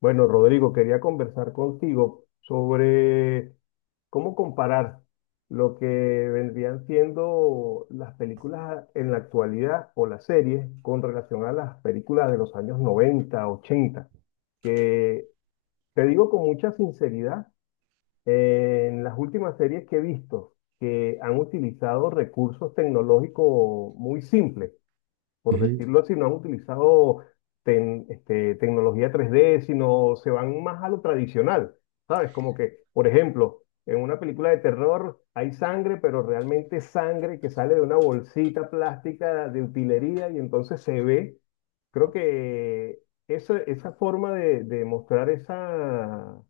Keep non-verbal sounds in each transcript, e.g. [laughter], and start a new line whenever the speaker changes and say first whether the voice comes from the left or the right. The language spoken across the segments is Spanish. left: Bueno, Rodrigo, quería conversar contigo sobre cómo comparar lo que vendrían siendo las películas en la actualidad o las series con relación a las películas de los años 90, ochenta, que te digo con mucha sinceridad, en las últimas series que he visto que han utilizado recursos tecnológicos muy simples, por
right: Ujú.
left: decirlo así, no han utilizado tecnología 3D, sino se van más a lo tradicional, ¿sabes? Como que, por ejemplo, en una película de terror hay sangre, pero realmente sangre que sale de una bolsita plástica de utilería y entonces se ve. Creo que esa forma de mostrar esa,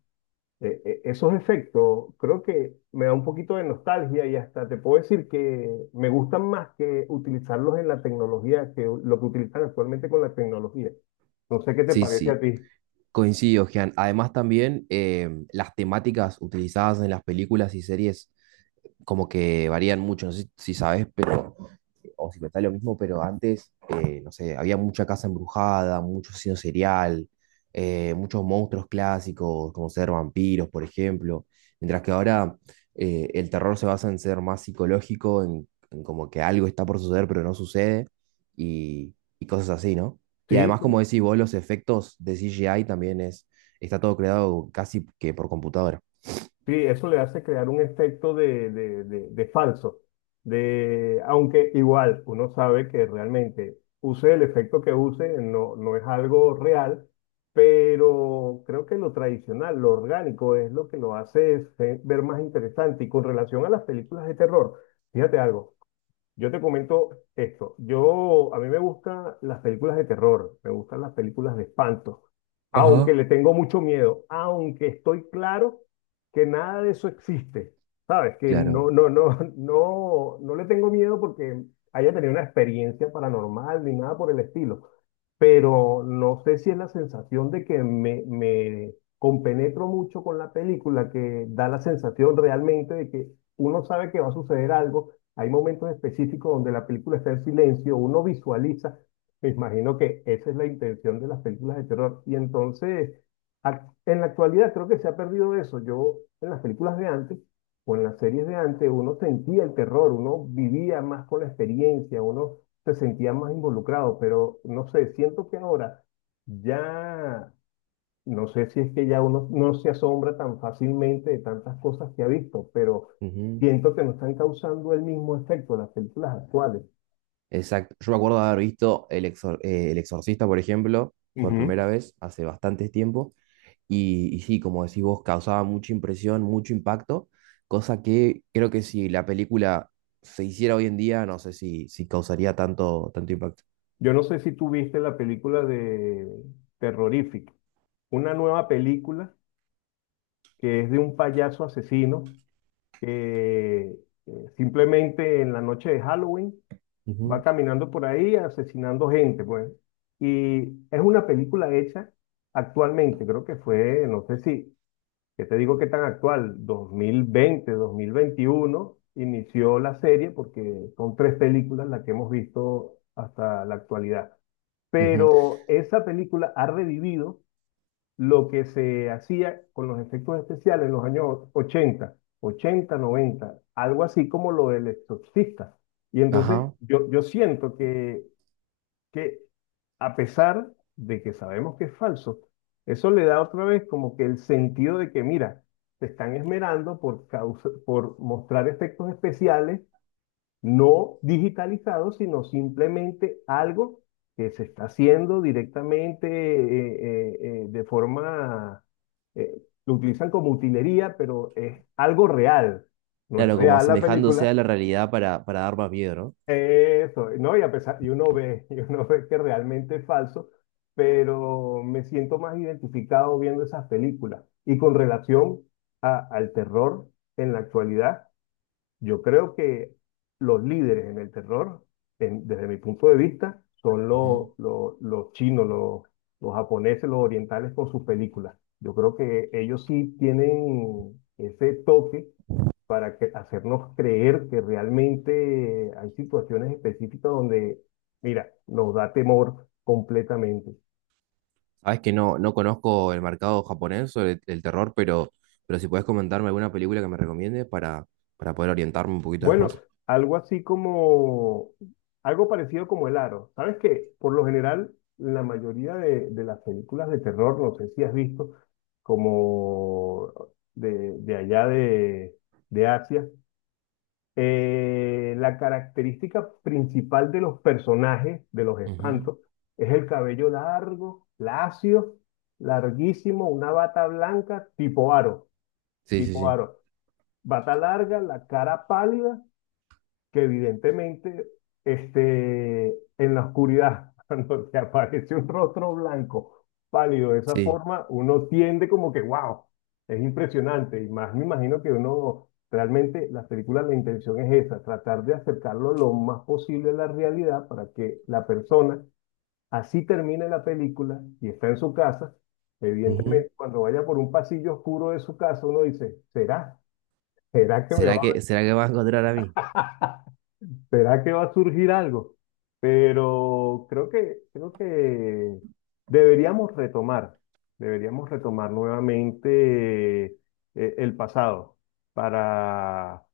left: esos efectos creo que me da un poquito de nostalgia y hasta te puedo decir que me gustan más que utilizarlos en la tecnología que lo que utilizan actualmente con la tecnología. No sé qué te
right: Sí,
left: parece a
right: sí,
left: ti.
right: coincido, Gian. Además también las temáticas utilizadas en las películas y series como que varían mucho, no sé si sabes, pero, o si te está lo mismo, pero antes, no sé, había mucha casa embrujada, mucho asesino serial, muchos monstruos clásicos, como ser vampiros, por ejemplo, mientras que ahora el terror se basa en ser más psicológico, en como que algo está por suceder, pero no sucede, y cosas así, ¿no? Y
left: Sí,
right: además,
left: sí.
right: como decís vos, los efectos de CGI también es, está todo creado casi que por computadora.
left: Sí, eso le hace crear un efecto de, de falso, de, aunque igual uno sabe que realmente use el efecto que use, no es algo real, pero creo que lo tradicional, lo orgánico es lo que lo hace ver más interesante. Y con relación a las películas de terror, fíjate algo, yo te comento esto. A mí me gustan las películas de terror, me gustan las películas de espanto, aunque
right: Ajá.
left: le tengo mucho miedo, aunque estoy claro que nada de eso existe, ¿sabes? Que
right: Claro.
left: [laughs] no, no le tengo miedo porque haya tenido una experiencia paranormal ni nada por el estilo, pero no sé si es la sensación de que me compenetro mucho con la película, que da la sensación realmente de que uno sabe que va a suceder algo. Hay momentos específicos donde la película está en silencio, uno visualiza. Me imagino que esa es la intención de las películas de terror. Y entonces, en la actualidad creo que se ha perdido eso. Yo, en las películas de antes, o en las series de antes, uno sentía el terror, uno vivía más con la experiencia, uno se sentía más involucrado, pero no sé, siento que ahora ya, no sé si es que ya uno no se asombra tan fácilmente de tantas cosas que ha visto, pero
right: Ujú.
left: siento que no están causando el mismo efecto las películas actuales.
right: Exacto. Yo me acuerdo de haber visto El Exorcista, por ejemplo, por
left: Ujú.
right: primera vez hace bastante tiempo. Y sí, como decís vos, causaba mucha impresión, mucho impacto. Cosa que creo que si la película se hiciera hoy en día, no sé si causaría tanto impacto.
left: Yo no sé si tú viste la película de Terrorífico, una nueva película que es de un payaso asesino que simplemente en la noche de Halloween va
right: Ujú,
left: caminando por ahí asesinando gente, pues. Y es una película hecha actualmente, creo que fue, no sé si, que te digo que tan actual, 2020, 2021, inició la serie porque son tres películas las que hemos visto hasta la actualidad.
right: ujú.
left: Pero esa película ha revivido lo que se hacía con los efectos especiales en los años 80, 80, 90, algo así como lo del exorcista. Y entonces
right: Ajá.
left: yo siento que a pesar de que sabemos que es falso, eso le da otra vez como que el sentido de que, mira, te están esmerando por por mostrar efectos especiales no digitalizado, sino simplemente algo que se está haciendo directamente de forma, lo utilizan como utilería, pero es algo real, no es
right: Claro, como
left: real la
right: asemejándose
left: película,
right: a la realidad para dar más miedo, ¿no?
left: eso, ¿no? Y a pesar, y uno ve, [laughs] y uno ve que realmente es falso, pero me siento más identificado viendo esas películas. Y con relación al terror en la actualidad, yo creo que los líderes en el terror, desde mi punto de vista, son
right: Ujú.
left: los chinos, los japoneses, los orientales con sus películas. Yo creo que ellos sí tienen ese toque para hacernos creer que realmente hay situaciones específicas donde, mira, nos da temor completamente.
right: Sabes que no, no conozco el mercado japonés sobre el terror, pero si puedes comentarme alguna película que me recomiendes para poder orientarme un poquito después.
left: Bueno, algo así como, algo parecido como El Aro. ¿Sabes qué? Por lo general, la mayoría de las películas de terror, no sé si has visto, como de allá de Asia, la característica principal de los personajes, de los
right: Ujú.
left: espantos, es el cabello largo, lacio, larguísimo, una bata blanca, tipo aro,
right: Sí, sí,
left: tipo
right: sí.
left: aro. Bata larga, la cara pálida que evidentemente este, en la oscuridad, [laughs] cuando te aparece un rostro blanco, pálido de esa
right: Sí.
left: forma, uno tiende como que, wow, es impresionante. Y más me imagino que uno, realmente las películas, la intención es esa, tratar de acercarlo lo más posible a la realidad para que la persona, así termine la película y está en su casa,
right: Ujú.
left: evidentemente cuando vaya por un pasillo oscuro de su casa, uno dice, ¿será? ¿Será que me va
right: Será que va a encontrar a mí?
left: ¿Será que va a surgir algo? Pero creo que deberíamos retomar, deberíamos retomar nuevamente el pasado para,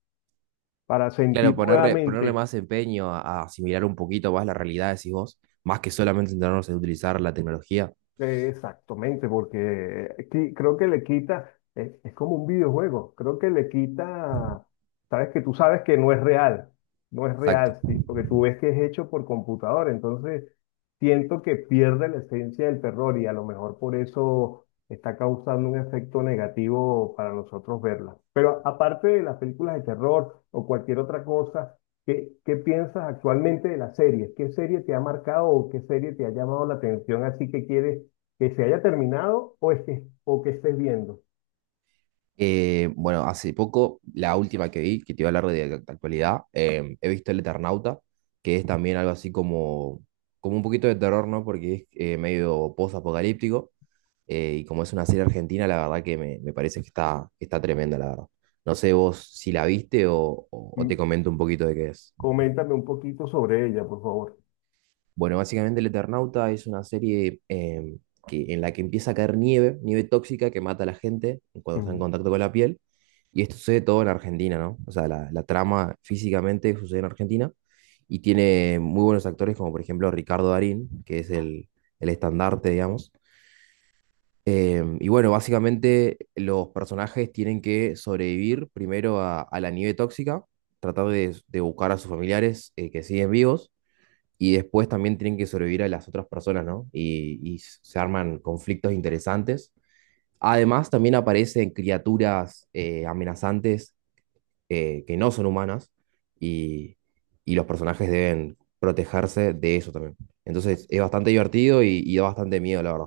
left: para
right: Claro,
left: sentir
right: ponerle, ponerle
left: nuevamente.
right: más empeño a asimilar un poquito más la realidad, decís vos, más que solamente centrarnos en utilizar la tecnología.
left: Exactamente, porque creo que le quita, es como un videojuego, creo que le quita, sabes que tú sabes que no es real, no es
right: Exacto.
left: real, sí, porque tú ves que es hecho por computador, entonces siento que pierde la esencia del terror y a lo mejor por eso está causando un efecto negativo para nosotros verla. Pero aparte de las películas de terror o cualquier otra cosa, qué piensas actualmente de las series? ¿Qué serie te ha marcado o qué serie te ha llamado la atención así que quieres? Que se haya terminado o, es que, o que estés viendo.
right: Bueno, hace poco, la última que vi, que te iba a hablar de actualidad, he visto El Eternauta, que es también algo así como, como un poquito de terror, ¿no? Porque es medio post-apocalíptico. Y como es una serie argentina, la verdad que me parece que está tremenda, la verdad. No sé vos si la viste o, o te
left: Mm,
right: comento un poquito de qué es.
left: coméntame un poquito sobre ella, por favor.
right: Bueno, básicamente El Eternauta es una serie que, en la que empieza a caer nieve, nieve tóxica que mata a la gente cuando está en
left: Ujú.
right: contacto con la piel. Y esto sucede todo en Argentina, ¿no? O sea, la trama físicamente sucede en Argentina y tiene muy buenos actores como por ejemplo Ricardo Darín, que es el estandarte, digamos. Em, y bueno, básicamente los personajes tienen que sobrevivir primero a la nieve tóxica, tratar de buscar a sus familiares que siguen vivos, y después también tienen que sobrevivir a las otras personas, ¿no? Y se arman conflictos interesantes. Además, también aparecen criaturas amenazantes que no son humanas, y, y los personajes deben protegerse de eso también. Entonces, es bastante divertido y da bastante miedo, la verdad.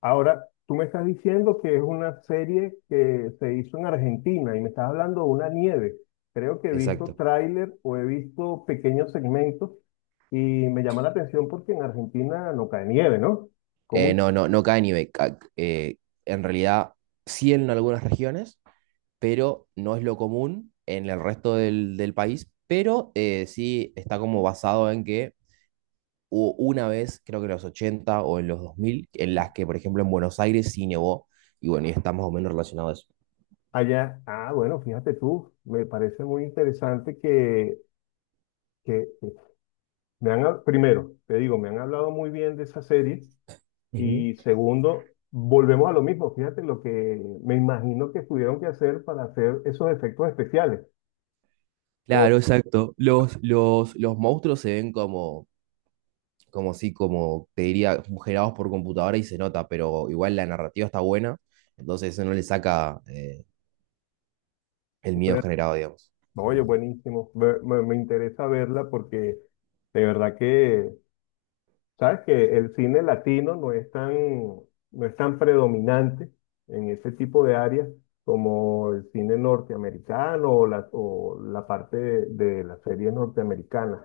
left: Ahora, tú me estás diciendo que es una serie que se hizo en Argentina y me estás hablando de una nieve. Creo que he visto
right: Exacto.
left: tráiler o he visto pequeños segmentos y me llama la atención porque en Argentina no cae nieve, ¿no? ¿Cómo
right: No, no, no cae nieve. En realidad, sí en algunas regiones, pero no es lo común en el resto del, del país. Pero sí está como basado en que hubo una vez, creo que en los 80 o en los 2000 en las que, por ejemplo, en Buenos Aires sí nevó. Y bueno, y está más o menos relacionado a eso.
left: allá? Ah, bueno, fíjate tú, me parece muy interesante que me han, primero, te digo, me han hablado muy bien de esa serie.
right: Ujú.
left: Y segundo, volvemos a lo mismo. Fíjate lo que me imagino que tuvieron que hacer para hacer esos efectos especiales. Por,
right: Claro, exacto. Los monstruos se ven como, como sí, como te diría, generados por computadora y se nota, pero igual la narrativa está buena, entonces eso no le saca el miedo generado, digamos.
left: oye, buenísimo. Me interesa verla porque de verdad que, sabes que el cine latino no es tan, no es tan predominante en ese tipo de áreas como el cine norteamericano o la parte de las series norteamericanas.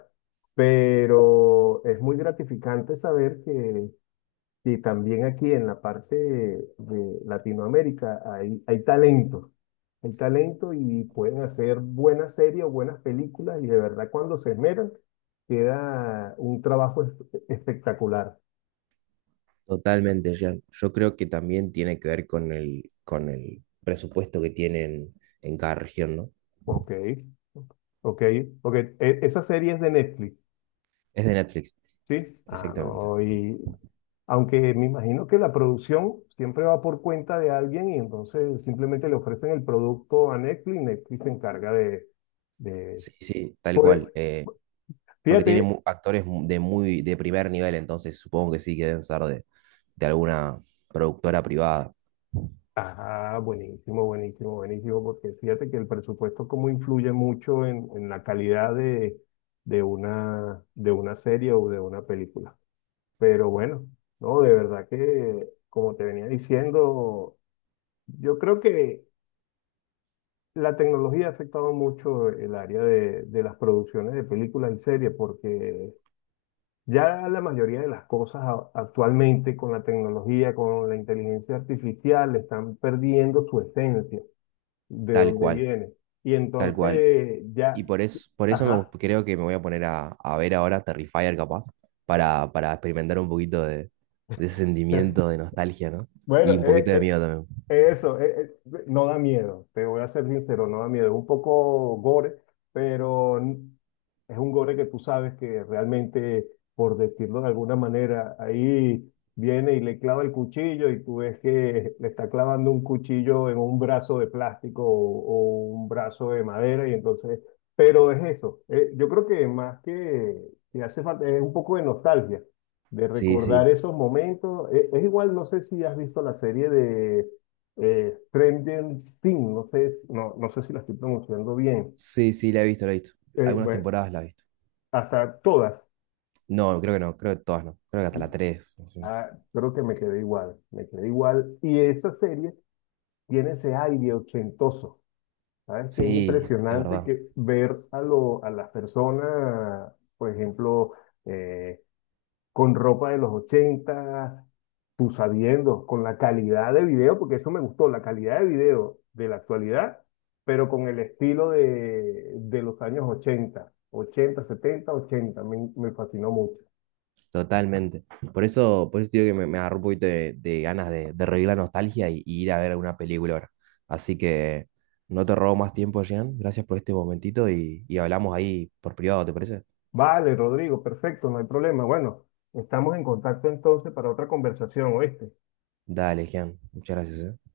left: Pero es muy gratificante saber que y también aquí en la parte de Latinoamérica hay, hay talento y pueden hacer buenas series o buenas películas y de verdad cuando se esmeran queda un trabajo espectacular.
right: Totalmente, Jean. Yo creo que también tiene que ver con el presupuesto que tienen en cada región, ¿no?
left: Ok, ok, ok. Esa serie es de Netflix,
right: Es de Netflix,
left: ¿sí? Ah,
right: exactamente.
left: no, y aunque me imagino que la producción siempre va por cuenta de alguien y entonces simplemente le ofrecen el producto a Netflix, Netflix se encarga de
right: Sí, sí, tal
left: por, e-
right: cual. Porque tiene
left: fíjate,
right: actores de muy de primer nivel, entonces supongo que sí que deben ser de alguna productora privada.
left: ah, buenísimo, buenísimo, buenísimo, porque fíjate que el presupuesto como influye mucho en la calidad de una serie o de una película. Pero bueno, no, de verdad que, como te venía diciendo, yo creo que la tecnología ha afectado mucho el área de las producciones de películas y series, porque ya la mayoría de las cosas actualmente con la tecnología, con la inteligencia artificial, están perdiendo su esencia. De
right: Tal
left: dónde
right: cual,
left: viene. Y
right: tal cual.
left: entonces
right: Y
left: ya,
right: por eso me,
left: ajá.
right: creo que me voy a poner a ver ahora Terrifier capaz, para experimentar un poquito de ese sentimiento
left: [laughs]
right: de nostalgia, ¿no?
left: Bueno,
right: Y un poquito de miedo también.
left: eso, no da miedo, te voy a ser sincero, no da miedo. Es un poco gore, pero es un gore que tú sabes que realmente, por decirlo de alguna manera, ahí viene y le clava el cuchillo y tú ves que le está clavando un cuchillo en un brazo de plástico o un brazo de madera y entonces, pero es eso. Yo creo que más que hace falta, es un poco de nostalgia, de
right: Sí,
left: recordar
right: sí,
left: esos momentos. Es igual, no sé si has visto la serie de Trending Thing, no sé, no sé si la estoy pronunciando bien.
right: sí, sí, la he visto, la he visto. Algunas
left: Bueno,
right: temporadas la he visto.
left: hasta todas,
right: No, creo que no, creo que todas no. Creo que hasta la 3.
left: ah, creo que me quedé igual, me quedé igual. Y esa serie tiene ese aire ochentoso, ¿sabes? Que es
right: Sí, es
left: impresionante
right: verdad.
left: que ver a, lo, a las personas, por ejemplo, eh, con ropa de los 80, tú sabiendo, con la calidad de video, porque eso me gustó, la calidad de video de la actualidad, pero con el estilo de los años 80, 80, 70, 80, me fascinó mucho.
right: Totalmente. Por eso te digo que me agarró un poquito de ganas de revivir la nostalgia y ir a ver alguna película ahora. Así que no te robo más tiempo, Jean. Gracias por este momentito y hablamos ahí por privado, ¿te parece?
left: Vale, Rodrigo, perfecto, no hay problema. Bueno, estamos en contacto entonces para otra conversación, ¿oíste?
right: Dale, Jean. Muchas gracias, ¿eh?